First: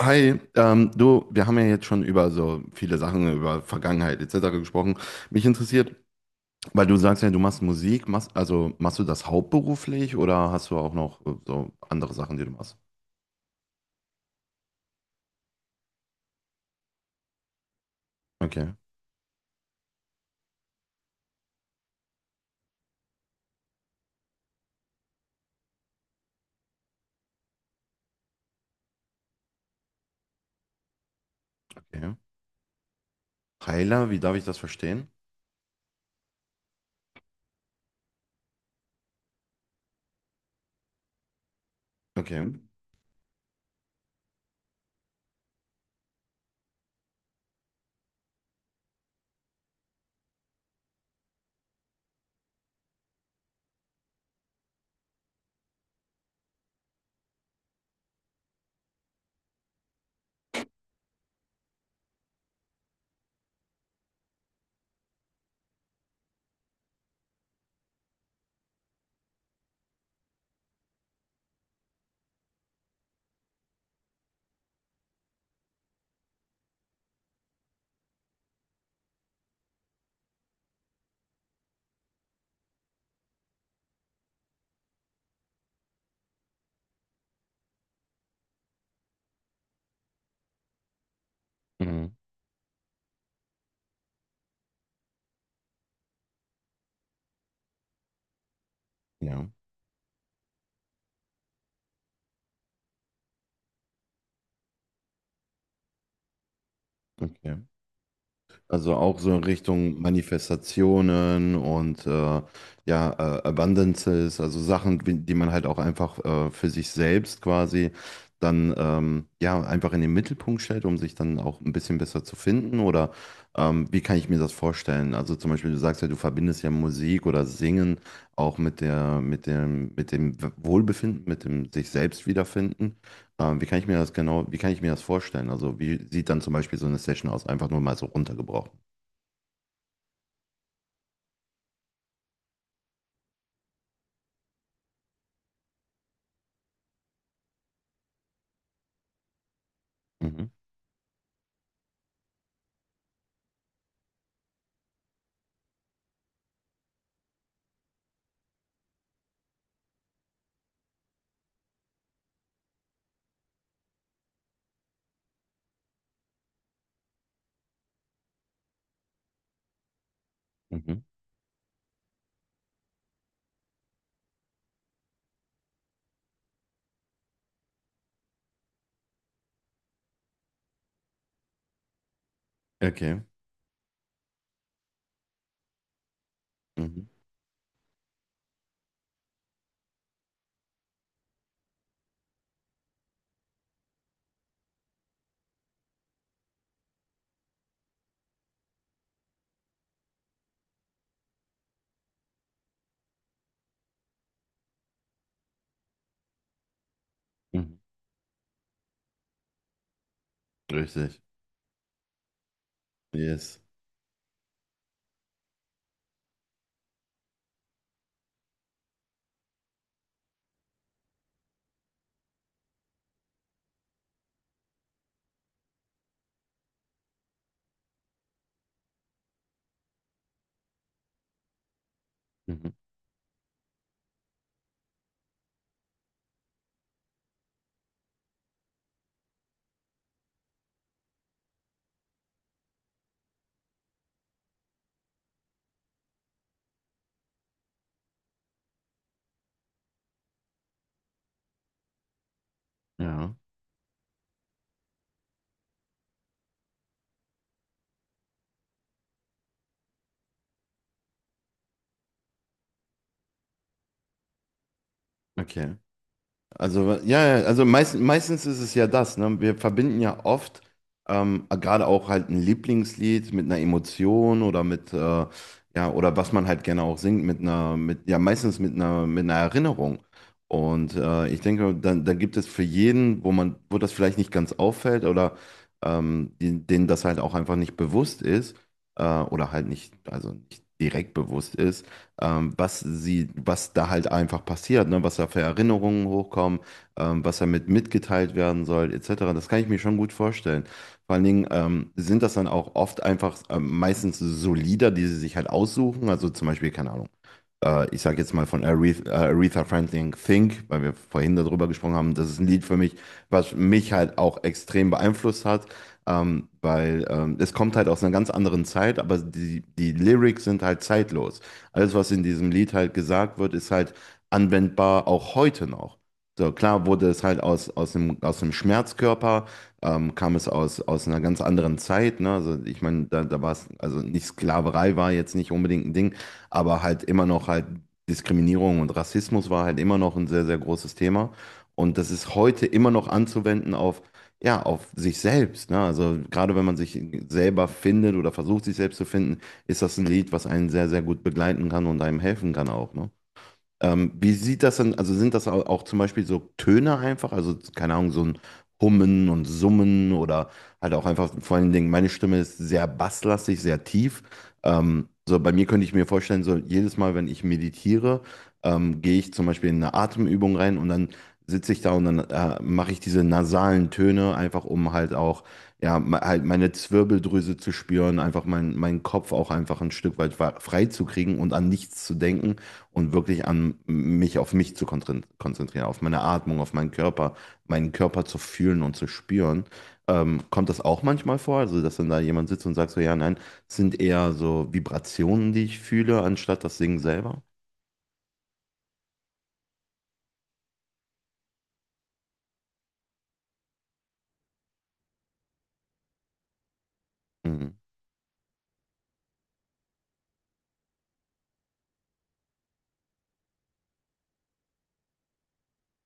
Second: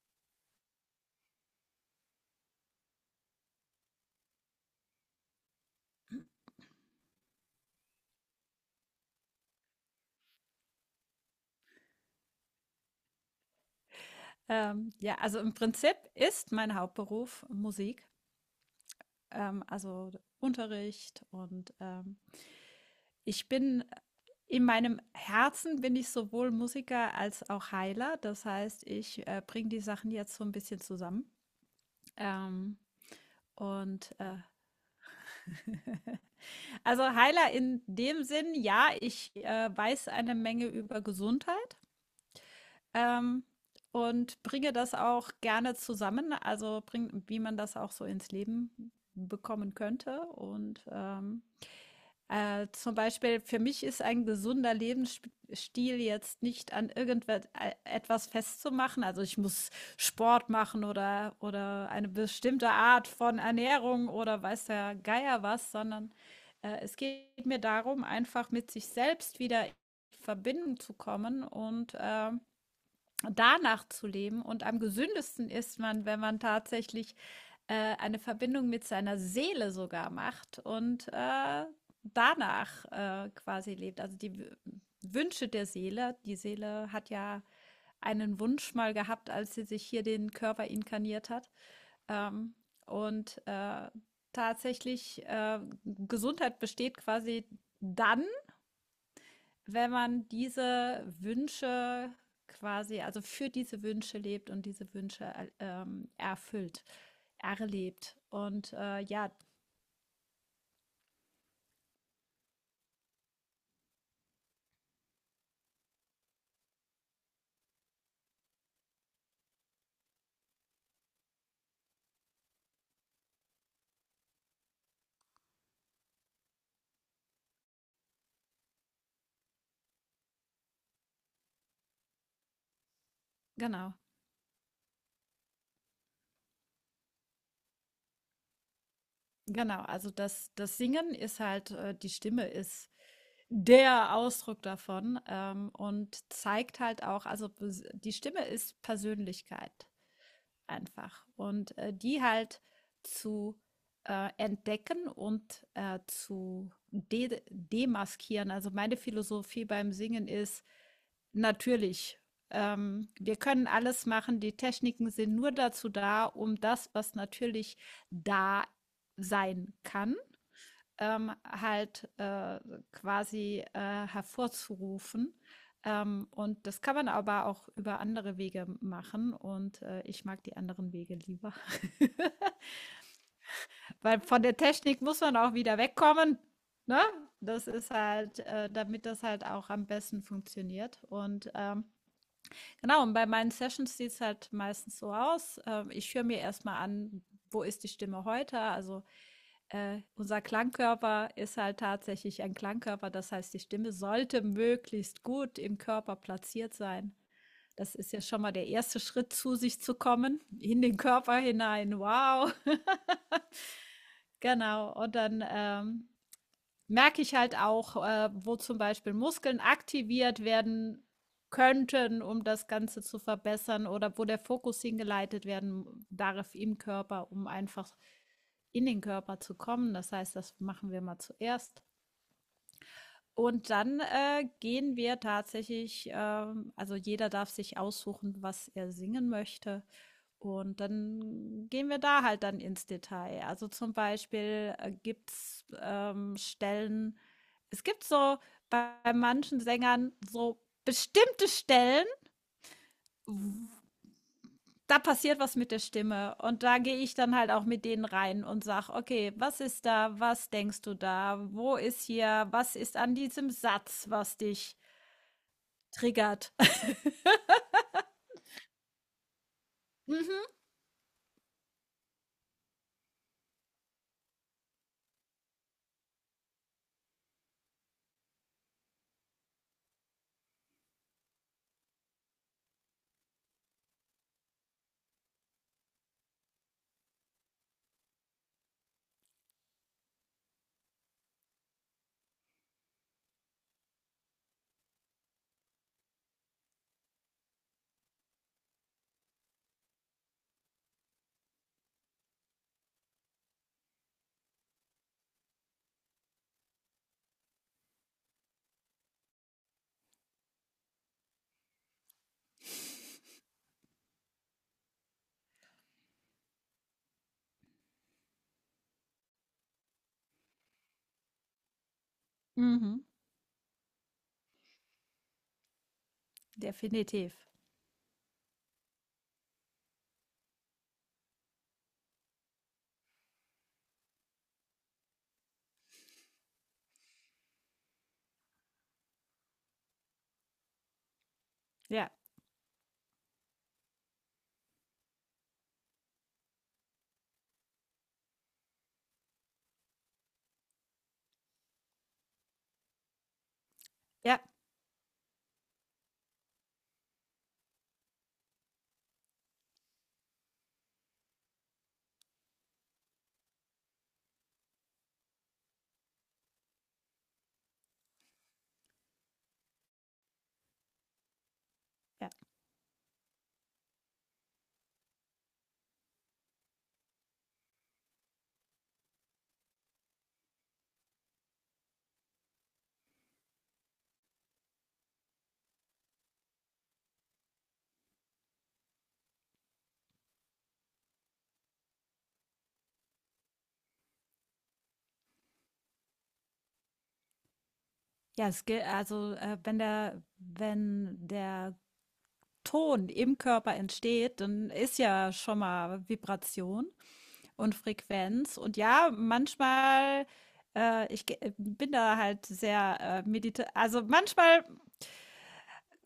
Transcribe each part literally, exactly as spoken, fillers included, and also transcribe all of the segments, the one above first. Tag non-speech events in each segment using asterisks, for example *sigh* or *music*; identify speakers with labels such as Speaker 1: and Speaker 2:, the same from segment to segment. Speaker 1: Hi, ähm, du, wir haben ja jetzt schon über so viele Sachen, über Vergangenheit et cetera gesprochen. Mich interessiert, weil du sagst ja, du machst Musik, machst, also machst du das hauptberuflich oder hast du auch noch äh, so andere Sachen, die du machst?
Speaker 2: Ähm, ja, also im Prinzip ist mein Hauptberuf Musik,
Speaker 1: Okay,
Speaker 2: ähm, also Unterricht und ähm, ich bin äh, in meinem Herzen bin ich sowohl Musiker als auch Heiler. Das heißt, ich äh, bringe die Sachen jetzt so ein bisschen zusammen.
Speaker 1: okay.
Speaker 2: Ähm,
Speaker 1: Heiler,
Speaker 2: und
Speaker 1: wie darf
Speaker 2: äh,
Speaker 1: ich das verstehen?
Speaker 2: also Heiler in dem Sinn, ja, ich äh, weiß eine Menge über Gesundheit.
Speaker 1: Okay.
Speaker 2: ähm, und bringe das auch gerne zusammen, also bring, wie man das auch so ins Leben bekommen könnte. Und ähm, äh, zum Beispiel für mich ist ein gesunder Lebensstil jetzt nicht an irgendetwas festzumachen. Also ich muss Sport machen oder, oder eine bestimmte Art von Ernährung oder weiß der Geier was, sondern äh, es geht mir darum, einfach mit sich selbst wieder in Verbindung zu kommen und äh, danach zu leben. Und am gesündesten ist man, wenn man tatsächlich äh, eine Verbindung mit seiner Seele sogar macht und äh, danach äh, quasi lebt. Also die W- Wünsche der Seele. Die Seele hat ja einen Wunsch mal gehabt, als sie sich hier den Körper inkarniert hat.
Speaker 1: Mhm.
Speaker 2: Ähm, und äh, tatsächlich, äh, Gesundheit besteht quasi dann,
Speaker 1: Ja,
Speaker 2: wenn man diese Wünsche quasi, also für diese Wünsche lebt und diese Wünsche äh, ähm, erfüllt,
Speaker 1: okay.
Speaker 2: erlebt. Und
Speaker 1: Also
Speaker 2: äh,
Speaker 1: auch
Speaker 2: ja,
Speaker 1: so in Richtung Manifestationen und äh, ja, äh, Abundances, also Sachen, wie- die man halt auch einfach äh, für sich selbst quasi dann ähm, ja einfach in den Mittelpunkt stellt, um sich dann auch ein bisschen besser zu finden. Oder ähm, wie kann ich mir das vorstellen? Also zum Beispiel, du sagst ja, du verbindest ja Musik oder Singen auch mit der, mit dem, mit dem Wohlbefinden, mit dem sich selbst wiederfinden. Ähm, wie kann ich
Speaker 2: genau,
Speaker 1: mir das genau, wie kann ich mir das vorstellen? Also wie sieht dann zum Beispiel so eine Session aus? Einfach nur mal so runtergebrochen.
Speaker 2: genau. Also das, das Singen ist halt, äh, die Stimme ist der Ausdruck davon ähm, und zeigt halt auch, also die Stimme ist Persönlichkeit
Speaker 1: Mhm.
Speaker 2: einfach. Und äh, die halt zu äh, entdecken und äh, zu de demaskieren. Also meine Philosophie beim Singen ist natürlich. Ähm, wir können alles machen, die Techniken sind nur dazu da, um das, was natürlich da sein kann,
Speaker 1: Mhm.
Speaker 2: ähm, halt äh, quasi äh, hervorzurufen. Ähm, und das kann man aber auch über andere Wege machen. Und äh, ich mag die anderen Wege lieber. *laughs*
Speaker 1: Okay.
Speaker 2: Weil von der Technik muss man auch wieder wegkommen. Ne?
Speaker 1: Mhm.
Speaker 2: Das ist halt, äh, damit das halt auch am besten funktioniert. Und ähm, genau, und bei meinen Sessions sieht es halt meistens so aus. Ähm, ich höre mir erstmal an, wo ist die Stimme heute? Also äh, unser Klangkörper ist halt tatsächlich ein Klangkörper. Das heißt, die Stimme sollte möglichst gut im Körper platziert sein.
Speaker 1: Mhm.
Speaker 2: Das ist ja schon mal der erste Schritt, zu sich zu kommen, in den
Speaker 1: Richtig.
Speaker 2: Körper hinein. Wow. *laughs*
Speaker 1: Yes.
Speaker 2: Genau. Und dann ähm, merke ich halt auch, äh, wo zum Beispiel Muskeln aktiviert werden könnten, um das Ganze zu verbessern oder wo der Fokus hingeleitet werden darf im Körper, um einfach in den Körper zu kommen. Das heißt, das machen wir mal zuerst.
Speaker 1: Mhm.
Speaker 2: Und dann äh, gehen wir tatsächlich, ähm, also jeder darf sich aussuchen, was er singen möchte. Und dann gehen wir da halt dann ins Detail. Also zum Beispiel äh, gibt es ähm, Stellen, es gibt so bei manchen Sängern so bestimmte Stellen,
Speaker 1: Ja.
Speaker 2: da passiert was mit der Stimme. Und da gehe ich dann halt auch mit denen rein und sage, okay, was ist da? Was denkst du da? Wo ist hier? Was ist an diesem Satz, was dich
Speaker 1: Okay.
Speaker 2: triggert? *laughs*
Speaker 1: Also, ja, ja, also meist, meistens ist es ja das, ne? Wir verbinden ja
Speaker 2: Mhm.
Speaker 1: oft ähm, gerade auch halt ein Lieblingslied mit einer Emotion oder mit, äh, ja, oder was man halt gerne auch singt, mit einer, mit, ja, meistens mit einer, mit einer Erinnerung. Und äh, ich denke, dann, dann gibt es für jeden, wo man, wo das vielleicht nicht ganz auffällt oder ähm, die, denen das halt auch einfach nicht bewusst ist, äh, oder halt nicht, also nicht direkt bewusst ist, ähm, was sie, was da halt einfach passiert, ne? Was da für Erinnerungen hochkommen, ähm, was damit mitgeteilt werden soll, et cetera. Das kann ich mir schon gut vorstellen. Vor allen Dingen ähm, sind das dann auch oft einfach ähm, meistens so Lieder, die sie sich halt aussuchen. Also zum Beispiel, keine Ahnung äh, ich sage jetzt mal von Aretha, äh, Aretha Franklin Think, weil wir vorhin darüber gesprochen haben, das ist ein Lied für mich, was mich halt auch extrem beeinflusst hat, ähm, weil ähm, es kommt halt aus einer ganz anderen Zeit, aber die, die Lyrics sind halt zeitlos. Alles, was in diesem Lied halt
Speaker 2: Mhm,
Speaker 1: gesagt wird, ist halt anwendbar auch heute noch. So, klar wurde es
Speaker 2: definitiv.
Speaker 1: halt aus, aus dem, aus dem Schmerzkörper, ähm, kam es aus, aus einer ganz anderen Zeit. Ne? Also ich meine, da, da war es, also nicht Sklaverei war jetzt nicht unbedingt ein Ding, aber halt immer noch halt Diskriminierung und Rassismus war halt immer noch ein sehr, sehr großes Thema. Und das
Speaker 2: Ja,
Speaker 1: ist heute immer noch anzuwenden auf, ja, auf sich selbst. Ne? Also gerade wenn man sich selber findet oder versucht, sich selbst zu finden, ist das ein Lied, was einen sehr, sehr gut begleiten kann und einem helfen kann auch. Ne? Ähm, wie
Speaker 2: ja,
Speaker 1: sieht das denn, also sind das au- auch zum Beispiel so Töne einfach, also keine Ahnung, so ein Hummen und Summen oder halt auch einfach vor allen Dingen, meine Stimme ist sehr basslastig, sehr tief. Ähm, so bei mir könnte ich mir vorstellen, so jedes Mal, wenn ich meditiere, ähm, gehe ich zum Beispiel in eine Atemübung rein und dann sitze ich da und dann
Speaker 2: ja.
Speaker 1: äh, mache ich diese nasalen Töne einfach, um halt auch, ja, me- halt meine Zwirbeldrüse zu spüren, einfach mein, meinen Kopf auch einfach ein Stück weit wa- frei zu kriegen und an nichts zu denken und wirklich an mich auf mich zu kontrin- konzentrieren, auf meine Atmung, auf meinen Körper, meinen Körper zu fühlen und zu spüren. Ähm, kommt das auch manchmal vor, also dass dann da jemand sitzt und sagt so, ja, nein, es sind eher so Vibrationen, die ich fühle, anstatt das Singen selber?
Speaker 2: Ja, es gilt, also äh, wenn der, wenn der Ton im Körper entsteht, dann ist ja schon mal Vibration und
Speaker 1: Mhm.
Speaker 2: Frequenz. Und ja, manchmal, äh, ich ge- äh, bin da halt sehr äh, medita, also manchmal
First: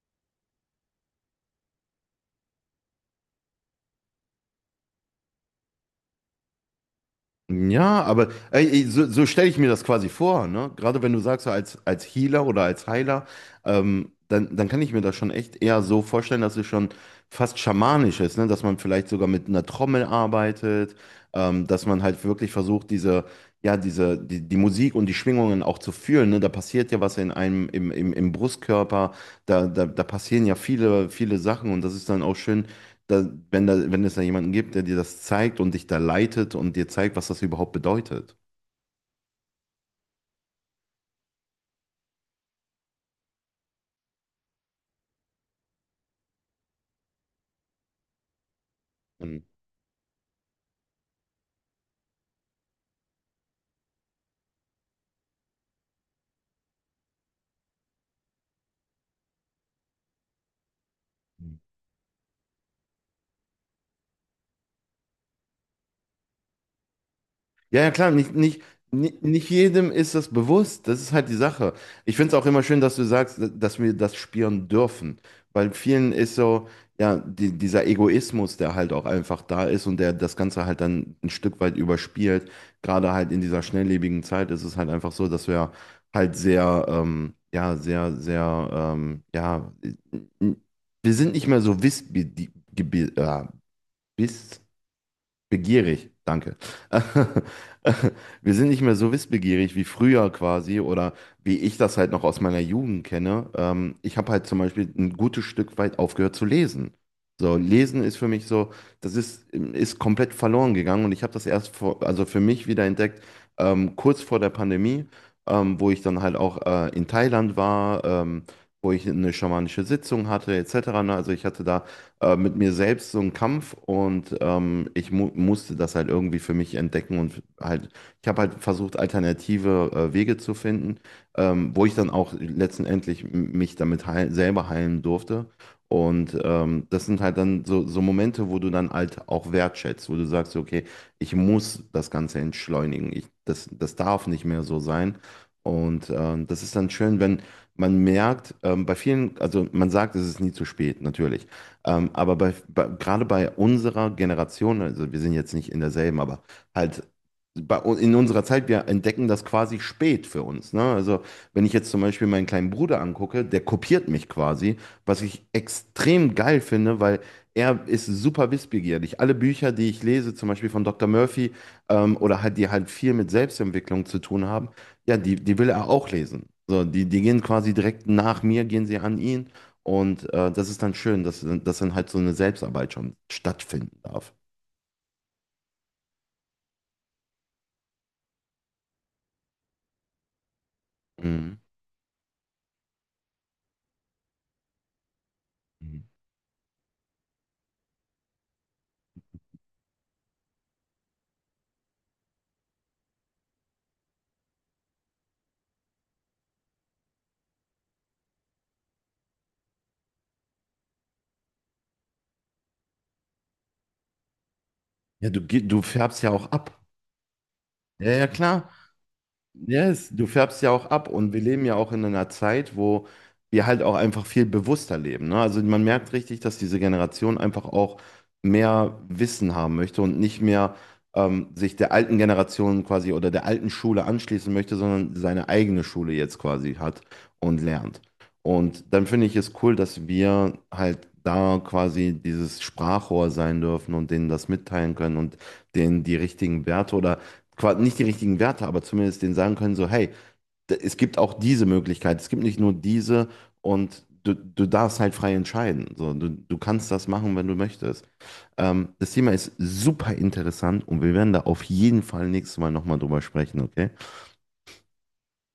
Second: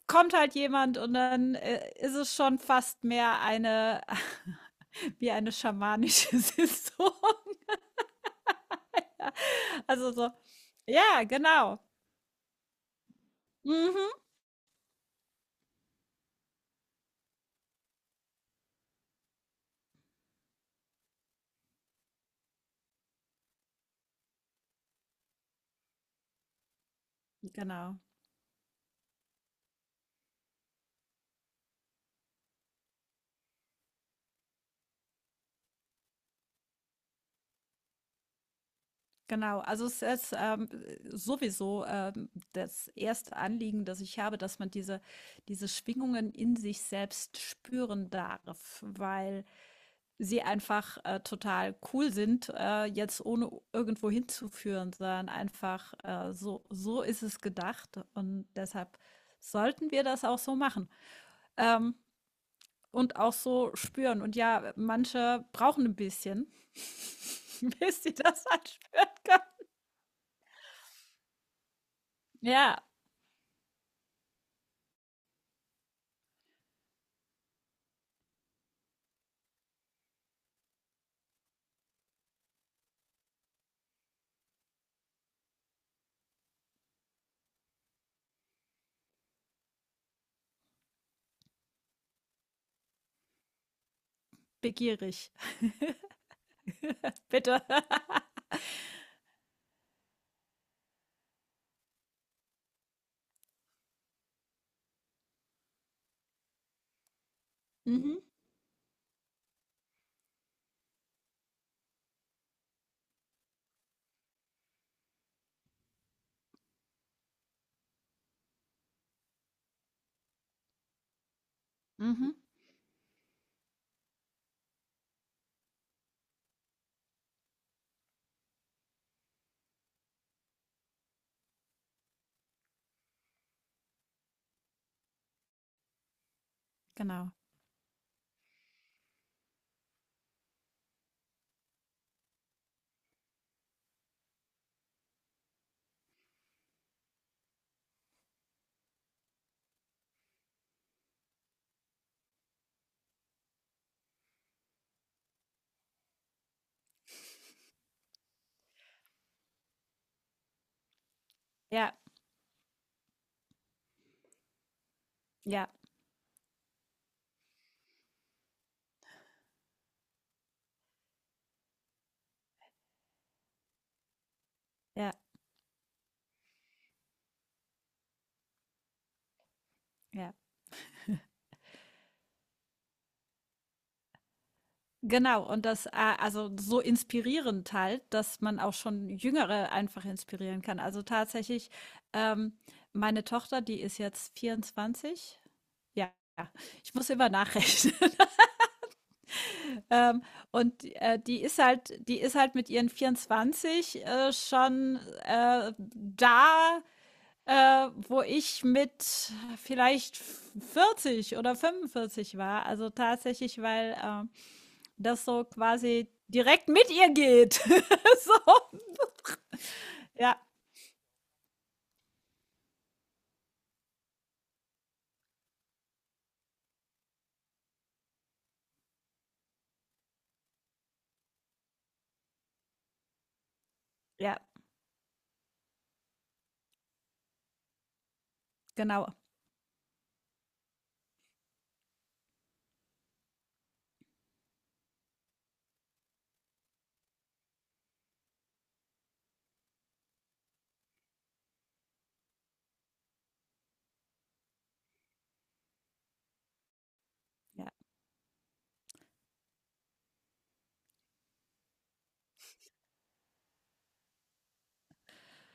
Speaker 2: kommt halt jemand und dann äh, ist es schon fast mehr eine, *laughs* wie eine schamanische *laughs* Saison.
Speaker 1: Ja, aber ey, so, so stelle ich mir das quasi
Speaker 2: Also so,
Speaker 1: vor, ne? Gerade wenn du
Speaker 2: ja,
Speaker 1: sagst, so als,
Speaker 2: genau.
Speaker 1: als Healer oder als Heiler,
Speaker 2: Mhm,
Speaker 1: ähm, dann, dann kann ich mir das schon echt eher so vorstellen, dass es schon fast schamanisch ist, ne? Dass man vielleicht sogar mit einer Trommel arbeitet, ähm, dass man halt wirklich versucht, diese, ja, diese, die, die Musik und die Schwingungen auch zu fühlen, ne? Da passiert ja was in einem, im,
Speaker 2: genau.
Speaker 1: im, im Brustkörper, da, da, da passieren ja viele, viele Sachen und das ist dann auch schön da, wenn da, wenn es da jemanden gibt, der dir das zeigt und dich da leitet und dir zeigt, was das überhaupt bedeutet.
Speaker 2: Genau, also es ist ähm, sowieso ähm, das erste Anliegen, das ich habe, dass man diese, diese Schwingungen in sich selbst spüren darf,
Speaker 1: Mhm.
Speaker 2: weil sie einfach äh, total cool sind, äh, jetzt ohne irgendwo hinzuführen, sondern einfach äh, so, so ist es gedacht und deshalb sollten wir das auch so machen ähm, und auch so spüren. Und ja, manche brauchen ein bisschen, *laughs*
Speaker 1: Ja, ja,
Speaker 2: bis
Speaker 1: klar,
Speaker 2: sie
Speaker 1: nicht,
Speaker 2: das
Speaker 1: nicht,
Speaker 2: halt spüren
Speaker 1: nicht,
Speaker 2: können.
Speaker 1: nicht jedem ist das bewusst. Das ist halt die Sache. Ich finde es auch immer
Speaker 2: Ja,
Speaker 1: schön, dass du sagst, dass wir das spüren dürfen. Weil vielen ist so, ja, die, dieser Egoismus, der halt auch einfach da ist und der das Ganze halt dann ein Stück weit überspielt. Gerade halt in dieser schnelllebigen Zeit ist es halt einfach so, dass wir halt sehr, ähm, ja, sehr, sehr, ähm, ja, wir sind nicht mehr so wissbegierig, äh, biss,
Speaker 2: begierig. *laughs*
Speaker 1: begierig, danke.
Speaker 2: Bitte.
Speaker 1: *laughs*
Speaker 2: *laughs*
Speaker 1: Wir sind nicht mehr so wissbegierig wie früher quasi oder wie ich das halt noch aus meiner Jugend kenne. Ähm, ich habe halt zum Beispiel ein gutes Stück weit aufgehört zu lesen. So, Lesen ist
Speaker 2: Mhm.
Speaker 1: für mich so, das ist, ist komplett verloren gegangen und ich habe das erst vor, also für mich wieder entdeckt, ähm, kurz vor der Pandemie, ähm, wo ich dann halt auch äh, in Thailand war, ähm, wo ich eine schamanische Sitzung hatte, et cetera Ne? Also ich hatte da äh,
Speaker 2: Mhm.
Speaker 1: mit mir selbst so einen Kampf und ähm, ich mu musste das halt irgendwie für mich entdecken und halt, ich habe halt versucht, alternative äh, Wege zu finden, ähm, wo ich dann auch letztendlich m- mich damit heil selber heilen durfte. Und ähm, das sind
Speaker 2: Genau.
Speaker 1: halt dann so, so Momente, wo du dann halt auch wertschätzt, wo du sagst, okay, ich muss das Ganze entschleunigen, ich, das, das darf nicht mehr so sein. Und ähm, das ist dann schön, wenn man merkt, ähm, bei vielen, also man sagt, es ist nie zu spät, natürlich. Ähm, aber bei, bei, gerade bei unserer Generation, also wir sind jetzt nicht in derselben, aber halt bei, u- in unserer Zeit, wir entdecken das quasi spät für uns. Ne? Also wenn ich jetzt
Speaker 2: Ja,
Speaker 1: zum Beispiel meinen kleinen Bruder angucke, der kopiert mich quasi, was ich
Speaker 2: ja,
Speaker 1: extrem geil finde, weil er ist super wissbegierig. Alle Bücher, die ich lese, zum Beispiel von Doktor Murphy ähm, oder halt die halt viel mit Selbstentwicklung zu tun haben,
Speaker 2: ja,
Speaker 1: ja, die, die will er auch lesen. So, die, die gehen quasi direkt nach mir, gehen sie an ihn. Und
Speaker 2: ja.
Speaker 1: äh, das ist dann schön, dass, dass dann halt so eine Selbstarbeit schon stattfinden darf.
Speaker 2: Genau, und das, ah, also so inspirierend halt, dass man auch schon Jüngere einfach inspirieren kann. Also
Speaker 1: Mhm.
Speaker 2: tatsächlich, ähm, meine Tochter, die ist jetzt vierundzwanzig.
Speaker 1: Mhm.
Speaker 2: Ja, ich muss immer nachrechnen. *laughs* Ähm, und äh, Die ist halt, die ist halt mit ihren vierundzwanzig äh, schon äh, da Äh, wo ich mit vielleicht vierzig oder fünfundvierzig war. Also tatsächlich, weil, ähm, das
Speaker 1: Ja,
Speaker 2: so
Speaker 1: du, ge- du
Speaker 2: quasi
Speaker 1: färbst ja auch
Speaker 2: direkt
Speaker 1: ab.
Speaker 2: mit ihr geht.
Speaker 1: Ja,
Speaker 2: *laughs*
Speaker 1: ja, klar.
Speaker 2: So.
Speaker 1: Yes, du
Speaker 2: Ja,
Speaker 1: färbst ja auch ab und wir leben ja auch in einer Zeit, wo wir halt auch einfach viel bewusster leben, ne? Also man merkt richtig, dass diese Generation einfach auch mehr Wissen haben möchte und nicht mehr ähm, sich der alten Generation quasi oder der alten Schule
Speaker 2: ja,
Speaker 1: anschließen möchte, sondern seine eigene Schule jetzt quasi hat und lernt. Und dann
Speaker 2: genau,
Speaker 1: finde ich es cool, dass wir halt da quasi dieses Sprachrohr sein dürfen und denen das mitteilen können und denen die richtigen Werte oder quasi nicht die richtigen Werte, aber zumindest denen sagen können, so, hey, d- es gibt auch diese Möglichkeit, es gibt nicht nur diese und du, du darfst halt frei entscheiden. So, du, du kannst das machen, wenn du
Speaker 2: ja.
Speaker 1: möchtest. Ähm, das Thema ist super interessant und wir werden da auf jeden Fall nächstes Mal nochmal drüber sprechen, okay?